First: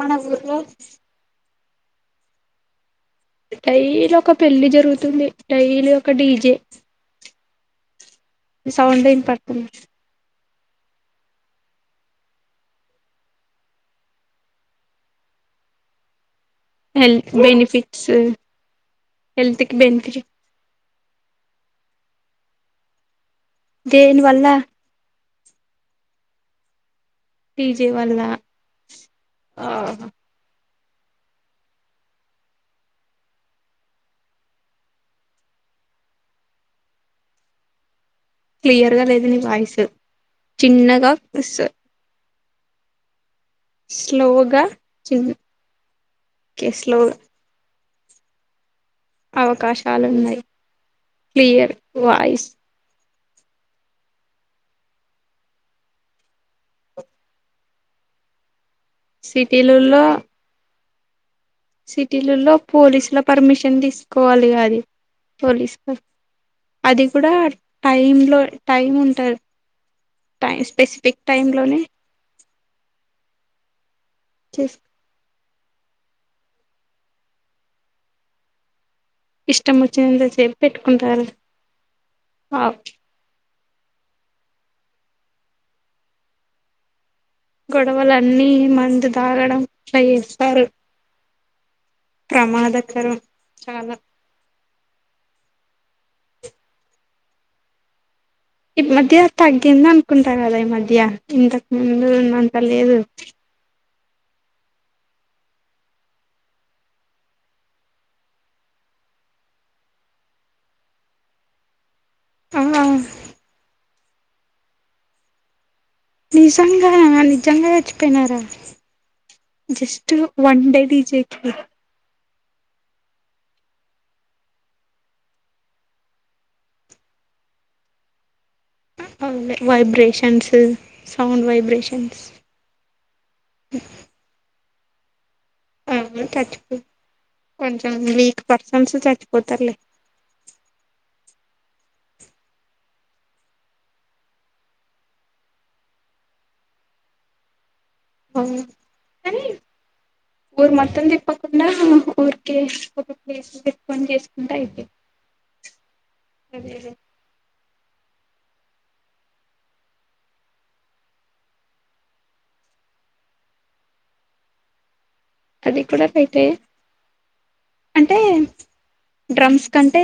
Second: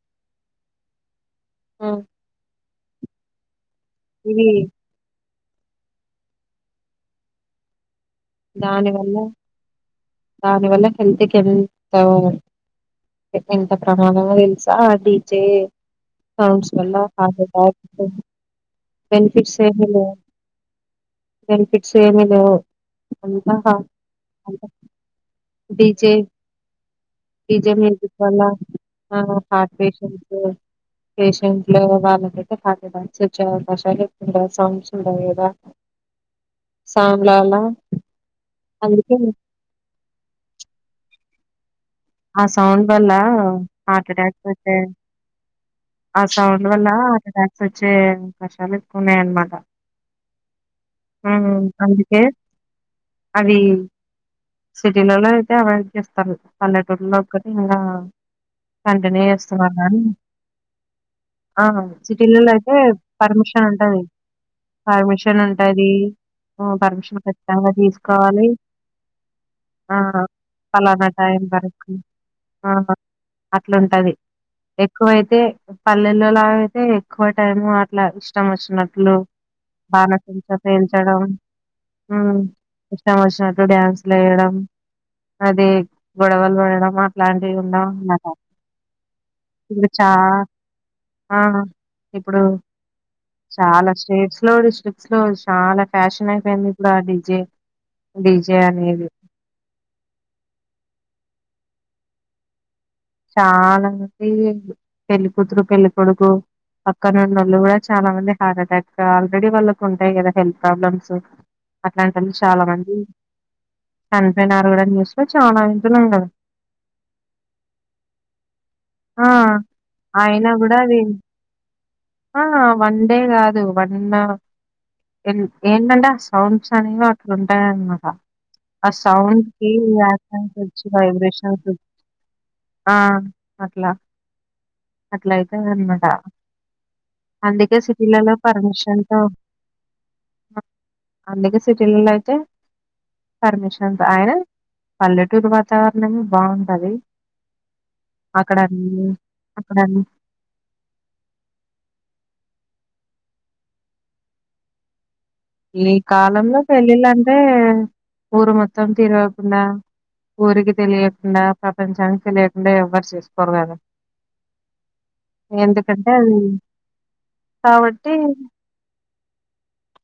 మన ఊర్లో ఆ డైలీ ఒక ఇది పెళ్లి జరుగుతుంది డైలీ ఒక డీజే ఈ దాని సౌండ్ వల్ల ఇనుపడుతుంది దాని వల్ల హెల్త్ కెంత ఎంత ప్రమాదమో తెలుసా ఆ డీజే హమ్స్ వాళ్ళ హెల్త్ హార్ట్ ఎటాక్ బెనిఫిట్స్ ఉం బెనిఫిట్స్ హెల్త్ కి ఏమి లో బెనిఫిట్ బెనిఫిట్స్ ఏమి లో అంత దేని వల్ల అంత హ డిజే డీజే మ్యూజిక్ వల్ల ఆ ఆ హార్ట్ పేషంట్స్ పేషంట్ లు వాళ్ళకైతే హార్ట్ అటాక్స్ వచ్చ వన్ ష సాంగ్స్ ఉంటాయి కదా సాంగ్ లాల క్లియర్ గా లేదు నీ వాయిస్ చిన్నగా వసు ఆ సౌండ్ వల్ల హార్ట్ అటాక్స్ స్లోగా వస్తే చిన్న ఆ సౌండ్ వల్ల స్లో హార్ట్ అటాక్స్ వచ్చు చే ఉన్నాయన్నమాట అవకాశాలు ఉన్నాయి ఉ క్లియర్ అందుకే వాయిస్ అవి సిటీలలో అయితే అవాయిడ్ చేస్తారు అన్నే లోఒక్కటి ఇంకా కంటిన్యూ చేస్తున్నారు గాని సిటీలలో ఆ సిటీలలో అయితే పోలీసుల పర్మిషన్ ఉంటది తీసుకోవాలి అది పర్మిషన్ పోలీస్ ఉంటది ఉ అది పర్మిషన్ కూడా కచ్చితంగా టైమ్ లో తీసుకోవాలి టైం ఉంటారు ఆ టై ఫలానా స్పెసిఫిక్ టైమ్ లోనే వరకు ఆహ అట్లుంటది చేస్ ఎక్కువైతే పల్లెల్లోలాగ అయితే ఎక్కువ టైమ్ అట్లా ఇష్టం వచ్చినట్ లో ఇష్టం బాణా వచ్చినంతసేపు సంచా పేల్చడం పెట్టుకుంటారు ఉ ఆ ఇష్టం వచ్చినట్ డో డ్యాన్సులు వేయడం అది గొడవలు వాడడం మా ఇలాంటివి ఉన్న ఉన్నట గొడవలన్నీ మందు తాగడం ఇట్లా ఉన్నచా చేస్తారు చా ఆహా ప్రమాదకరం చాలా స్టేట్స్ లో డిస్ట్రిక్ట్స్ లో చాలా ఫ్యాషన్ అయిపోయింది ఇప్పుడు ఆ డిజే ఈ మధ్య తగ్గింది అనుకుంట కదా ఈ మధ్య ఇంతకు ముందు ఉన్నంత లేదు చాలా మంది పెళ్లి కూతురు పెళ్లి కొడుకు పక్క నున్నోళ్లు కూడా చాలా మంది హార్ట్ అటాక్ ఆల్రెడీ వాళ్ళకు ఉంటాయి కదా హెల్త్ ప్రాబ్లమ్స్ అట్లాంటోళ్లు ఆ చాలా మంది చనిపోయినారు కూడ న్యూస్ లో చాలా ఇన్ నిజంగా అ నిజంగా ఏ చచ్చిపోయినారా ఆ జస్ట్ అయినా వన్ కూడా డే అది డీజే కి ఆ వన్డే కాదు వన్ ఎన్ ఏంది అంట సౌండ్స్ అనేవి అట్లా ఉంటాయన్నమాట ఆ సౌండ్కి వైబ్రేషన్స్ [unintelligible] ఈ సౌండ్ వైబ్రేషన్ వైబ్రేషన్స్ ఆ అట్లా ఇట్లా అయితే అనమాట చచ్చిపో అందుకే కొంచెం సిటీలలో వీక్ పర్సన్స్ పర్మిషన్ తో చచ్చిపోతారులే అందుకే సిటీలలో అయితే పర్మిషన్స్ ఆయన పల్లెటూరు వాతావరణంే బాగుంటది అక్కడండి కానీ అక్కడన్న న్న ఊరికే ఒక ప్లేస్ పె పని చేసుకుంటా అయితే ఈ కాలంలో పెళ్ళిళ్ళంటే ఊరు మొత్తం తీరగా కుండా ఊరికి తెలియకుండా ప్రపంచానికి తెలియకుండా ఎవ్వరు చేసుకోరు కదా అది కూడాడా ఎందుకంటే పెైట అది అంటే కాబట్టి డ్రమ్స్ కంటే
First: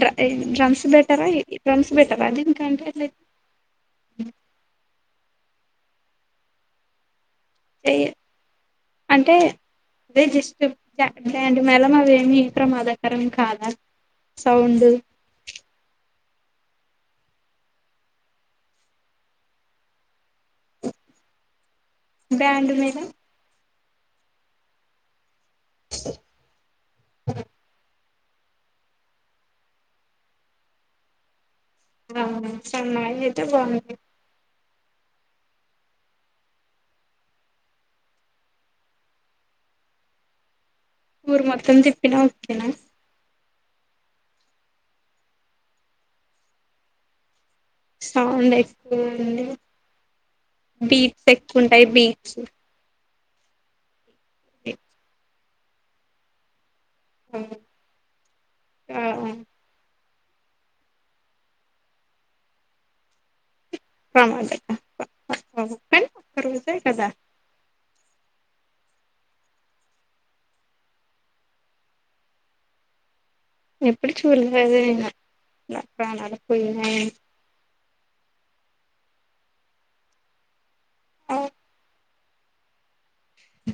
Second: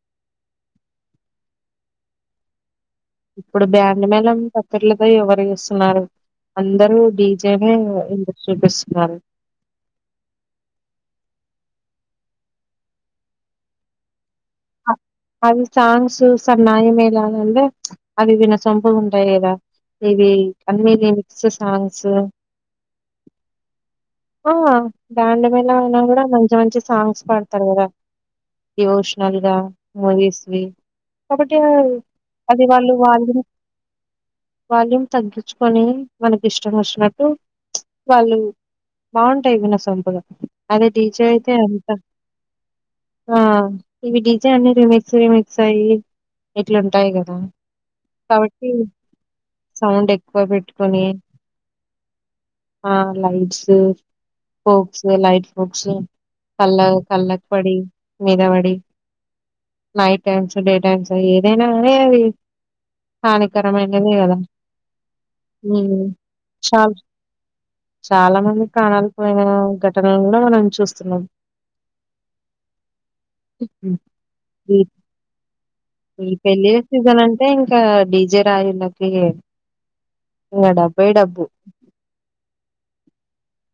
డ డ్రమ్స్ బెటర్ డ్రమ్స్ బెటర్ అదిన్కాంటే ఇప్పుడు బ్యాండ్ మేళ పత్రర్లతో ఎవరు ఇస్తున్నారు అందరుూ డి చె అంటే రజిస్ [inaudible] మెలమ వేమ ఏత్ర మాదాకరం కాద అవి సాంగ్స్ సన్నాయం మేలాలే అవి విన్న సంొపులు ఉంటాయి కదా ఇవి అన్నని లిరిక్స్ సాంగ్స్ బ్యాండ్ మేళం ఆ బ్యాండ్ మీలా అయిన్నా కూడా మంచి మంచి సాంగ్స్ పాడతారు కదా ఇమోషనల్ గా మస్వి ఆ సన్నైతే బాగు వాల్యూం తగ్గించుకొని మనకి ఇష్టం వచ్చినట్టు వాళ్ళు బాగుంటాయి వినసొపుగా అదే డీజె ఊరు అయితే మొత్తం ఎంత తిప్పినా ఓకేనా ఆ ఇవి డిజైన్ రిమిక్స్ రిమిక్స్ అయ్య ఇట్లాంటాయి కదా సౌండ్ కాబట్టి లేకుండా సౌండ్ ఎక్కువ పెట్టుకొని ఉంటాయి ఆ ైట్స్ ఫక్స్ లైట్ ఫక్స్ కల్ల కళ్లక్ బీట్స్ వడి మీదవడి నైట్ టైమ్స్ డే టైమ్స్ ఏదైనా అ అది కా గరమ అైనది కదా ప్రమాదం కానీ ఒక్క చ రోజే కదా చాలా మంది ప్రాణాలు పోయిన ఘటనలో మనం చూస్తున్నాం హ్మ్. ఎప్పుడు చూడలేదు ఈ నేను అట్లా ఈ ప్రాణాలు పెళ్ళ పోయినాయి సీజన్ అంటే ఇంకా డీజే రాయిల డీజే ఇక డబ్బాయి డబ్బు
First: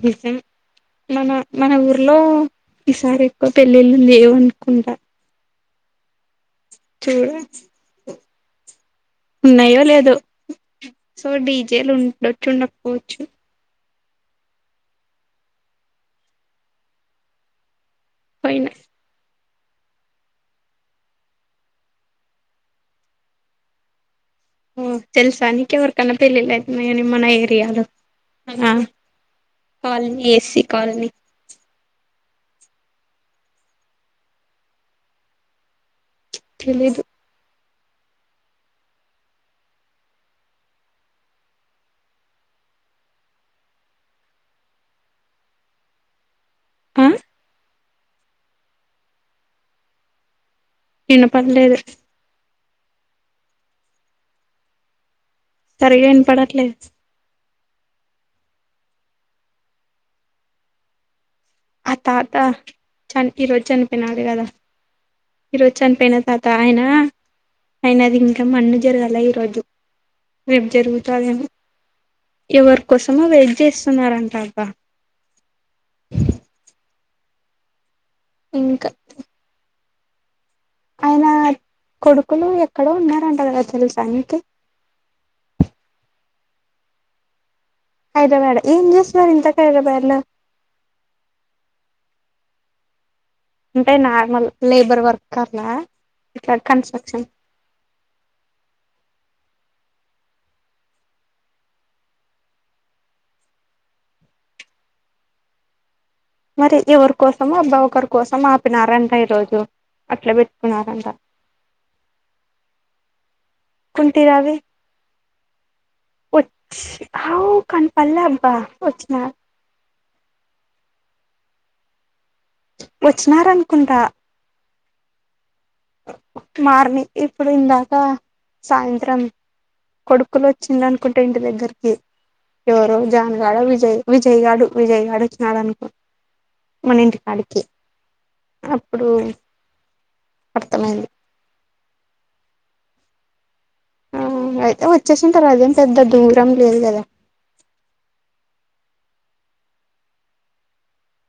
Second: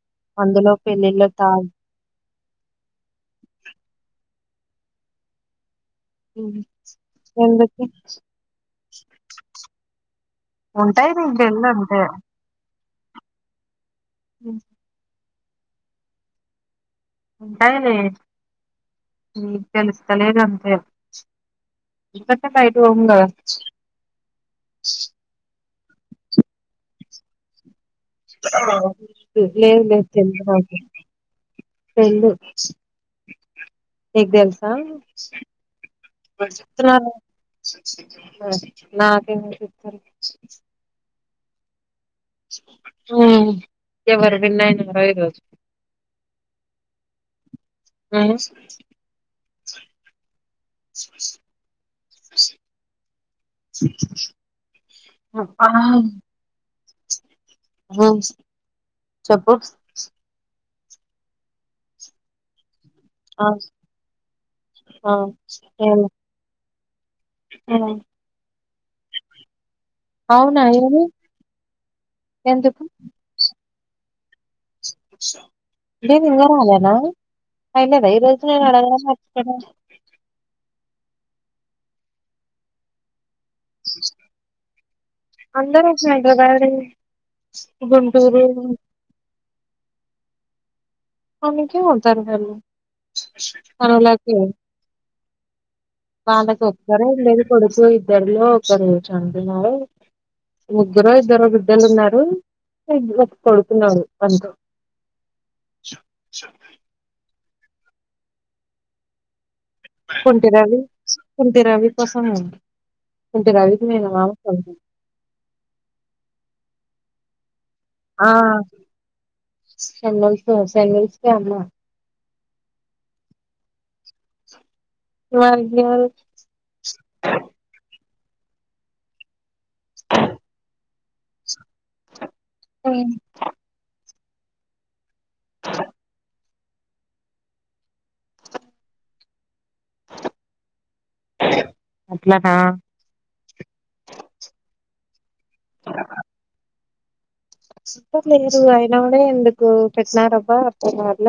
నిజం అందులో పెళ్ళిళ్ళ మన తాగి మన ఊర్లో ఈసారి ఎక్కువ పెళ్ళిళ్ళు లేవు అనుకుంట కుండా ఎంతకే [inaudible] ఉన్నాయో లేదో ఉంటాయి సో నీకు తెల్దు డీజేలు అంతే ఉండొచ్చు ఉండకపోవచ్చు ఉ [inaudible] ంటగ [inaudible] పోయినా మీకు తెలుస్తలేదు అంతే ఇంకంటే బయట పో కదా ఓ తెల్సా నీకు ఎవరికైనా పెళ్ళి అవుతున్నాయి మన ఏరియాలో మన లే [inaudible] కాలనీ ఎస్సీ కాలనీ ఫ్రెండ్ మీకు తెల్సా తెలీదు [inaudible] నాక [inaudible] ఎవరూ విన్ అయినారా ఈ రోజు ఆ ఆ [inaudible] వినపడలేదు సచ్చా [inaudible] సరిగా వినపడట్లేదు బుక్స్ చెప్పు ఆ తాత చని ఆ ఈరోజు చనిపినడు కదా ఆ ఈ రోజు చనిపోయిన తాత ఆయన ఆయన ది ఇంకా మన్ను జరగాల ఈ రోజు అవునా రేపు ఏమి జరుగుతందెమో ఎవరి కోసమో వెట్ చేస్తున్నారంటారు ఇదే నింగరాలనా అయినద తెలుసులే ఇంకా మేడం [unintelligible] ఆయన కొడుకులు ఎక్కడో ఉన్నారం చాల చలు తెలుసా ఆయనకి [unintelligible] గుంటూరు హైదరాబాదె ఏం చేస్తున్నారు ఇంతకి హైదరాబాద్లో పనికె పోతారు గా వాళ్లు అంటే నార్మల్ లేబర్ వర్క అట్లా వాళ్ళకి ఒక్కరే ఉ లేదు కొడుకు ఇద్దరులో ఒకరు అంటుచారు ముగ్గుర ఇద్దరు బిడ్డలు ఉన్నారు ఒక కొడుతున్నాడు అంతె [inaudible] మరి ఎవరి కోసమ అబ్బా ఒకరి కోసం ఆపినారంట ఈ రోజు కుంటి రవి కుంత రవి కోసము కుంటి రవికి నేను కుంటి మామావరుస అవుతాను వచ్చ కౌ కనిపలా అబ్బా వచ్చిన సండ్ల్స్ సండ్విల్స్ ప అమ్న్నా వచ్చినారనుకుంటా వగ [unintelligible] మార్ని ఇప్పుడు ఇందాక సాయంత్రం కొడుకులు వచ్చింది అనుకుంటే ఇంటి దగ్గరికి ఎవరో జాన్గాడ విజయ్ విజయ్ గాడు విజయగాడచ్చినడ అనుకో మన ఇంటి కాడికి అప్పుడు అర్థమైంది అట్లనా ఆ అయితే వచ్చేసుంటారు అదేం పెద్ద దూరం లేదు కదా అ లేరు అయినప్పుడే ఎందుకు పెట్టినార అబ్బా అ వాళ్ళ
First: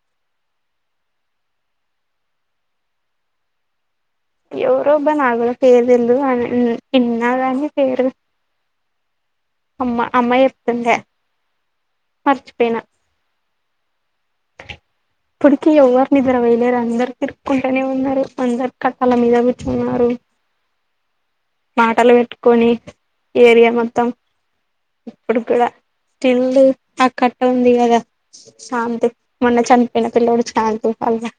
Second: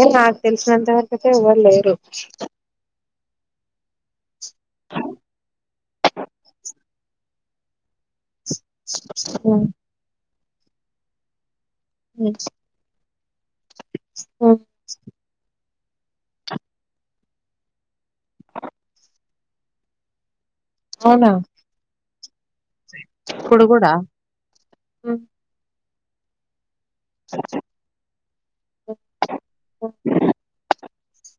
ఏ నాకు తెలిసినంత వరకైతే ఎవ్వరులేరు ఎవరొబ్బా నాగుడా పేరుటేల్డు ఇన్నగాని పేరు అమ్మా అమ్మా జెప్తూందే మర్చిపేయినా ఊ పుడుకి ఓవర్ నిదురా ఓవెళ్లారు అందరు తిరుక్కుంటూనే ఉన్నారు అందరు కట్టాల మీద కూర్చుకున్నారు అవునా మాటలు పెట్టుకొని ఇప్పుడు ఏరియా కూడా మొత్తం ఇప్పుడు కూడా స్టిల్ది తాక్కట్ ఉంది కదా శాంతి మొన్న చని పిల్లోడొచ్చి కల్పపానలా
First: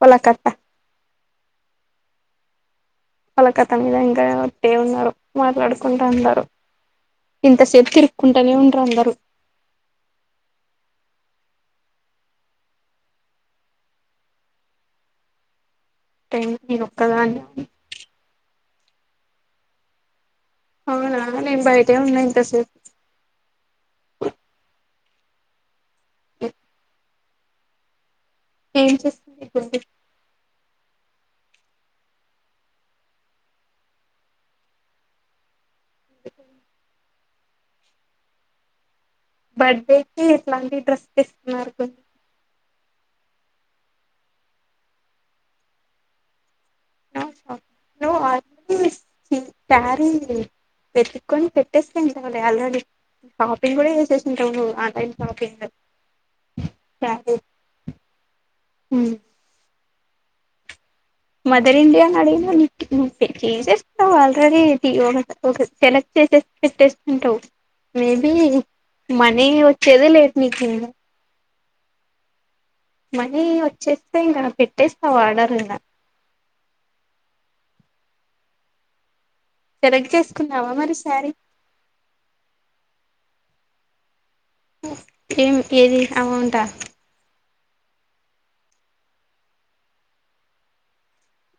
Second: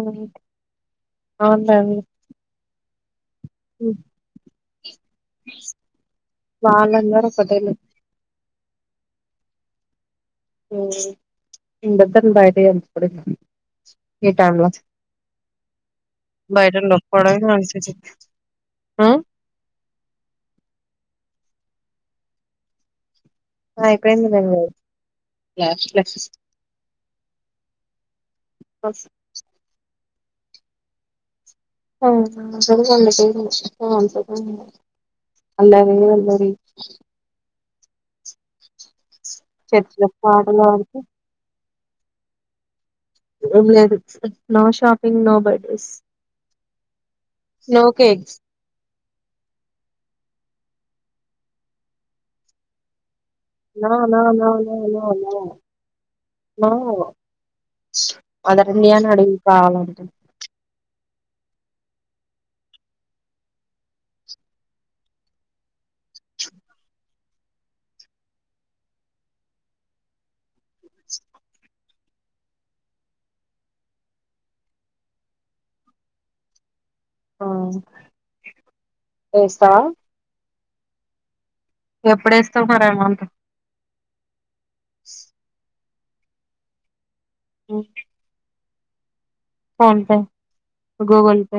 పోలాకట్ట అవునండి వాళ్ళ కతని మీద హ్మ్. ఇంకా వట్టే ఉన్నారు మాట్లాడుకుంటూ ఉండారు వాళ్ళందరూ ఒకటే ఇంతసేపు తిరుక్కుంటనే ఉండ్రు అందరూ ఓ ఇద్దా బయట అకోడ ఏ టైమ్లా ట్రైన్ బయిట నేను లోపడ ఒక్కదాన్ని [unintelligible] అవునా నేను బయటే ఉన్నా ఇంతసేపు అయిపోయింది లేవో లాస్ట్ ప్లేసెస్ ఏం చేస్తుందిఫుడ్డు [unintelligible] అల్లరే అల్లరి బర్డే చర్చిలో కి పాటలు ఇట్లాంటి పాడుతూ డ్రెస్ తీస్తున్నారు కొన్ని ఏం లేదు no shopping no birthdays no cakes ఈ సారీ వెతుక్కొని పెట్టేసింటవ్ లే ఆల్రెడీ షాపింగ్ నో కూడా నో నో చేసేసింటావు no no online no shopping no sari mother India ను అడుగు కావాలంటే మదర్ ఇండియాని అడిగిన నువ్ చేసేస్తావ్ ఆల్రెడీ సెలట్ చేసేసి పెట్టేసింటావు మేబి మనీ వచ్చేది లేట్ నీకి [unintelligible] మనీ వచ్చేస్తే ఇంకా పెట్టేస్తావు ఆర్డర్లు ఇంగ ఆ వేస్తావా నావా మరి సారీ ఎప్పుడేస్తావ్ మరి అమౌంట్ ఏం ఏది అమౌంటా um PhonePe Google Pay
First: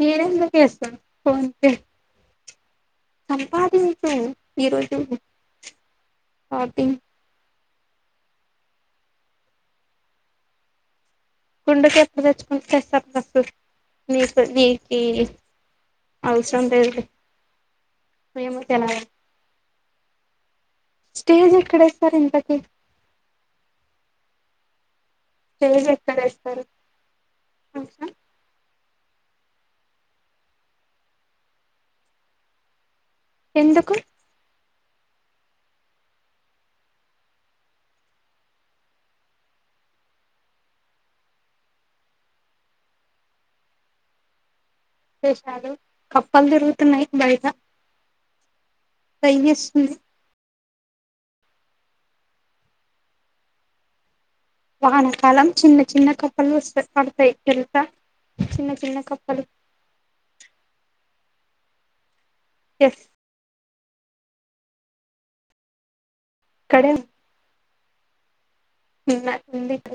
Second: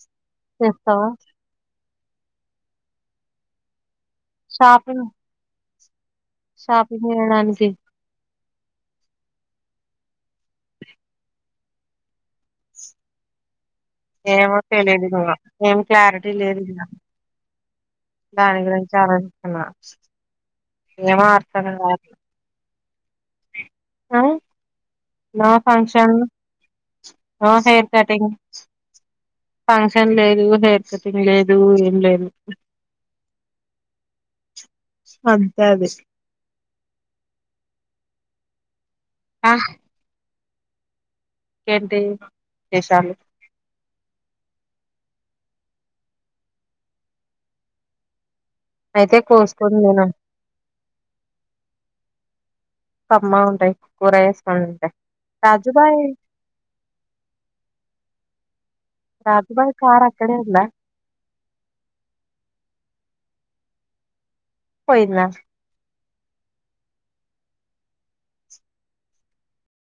నేను ఎందుకు వేస్తా చేస్తావా ఫోన్ పే సంపాదించు ఈరోజు షాపింగ్ షాపింగ్ చేయడానికి కుండకప్పులు తెచ్చుకుంట [unintelligible] ఏమో తలీదు ఇంగా ఏం క్లారిటీ లేదు ఇంగ దాని ఏమో గురించి తెలవదు ఆలోచిస్తున్నా ఏమో స్టేజ్ అర్థం కావట్లే ఎక్కడేస్తారు ఇంతకి ఆ నో స్టేజ్ ఫంక్షన్ ఎక్కడేస్తారు నో హెయిర్ తెలుసా కటింగ్ ఫంక్షన్ లేదు హెయిర్ కటింగ్ లేదు ఏం లేదు ఎందుకు అంతే అది ఆహ్ ఇంకేంటి విషాలు విషాలు కప్పలు తిరుగుతున్నాయి బయట అయితే కోసుకునీ దయ్యేస్తుంది తిను కమ్మగా ఉంటాయి కూర తింటే వానకాలం చిన్న రాజుబాయ్ చిన్న కప్పలు వస్తా పడతాయి తెలుసా చిన్న చిన్న కప్పలు ఇక్కడే ఉందా ఎస్ పోయిందా కడిగిన తిన్న కింద ఇప్పుడే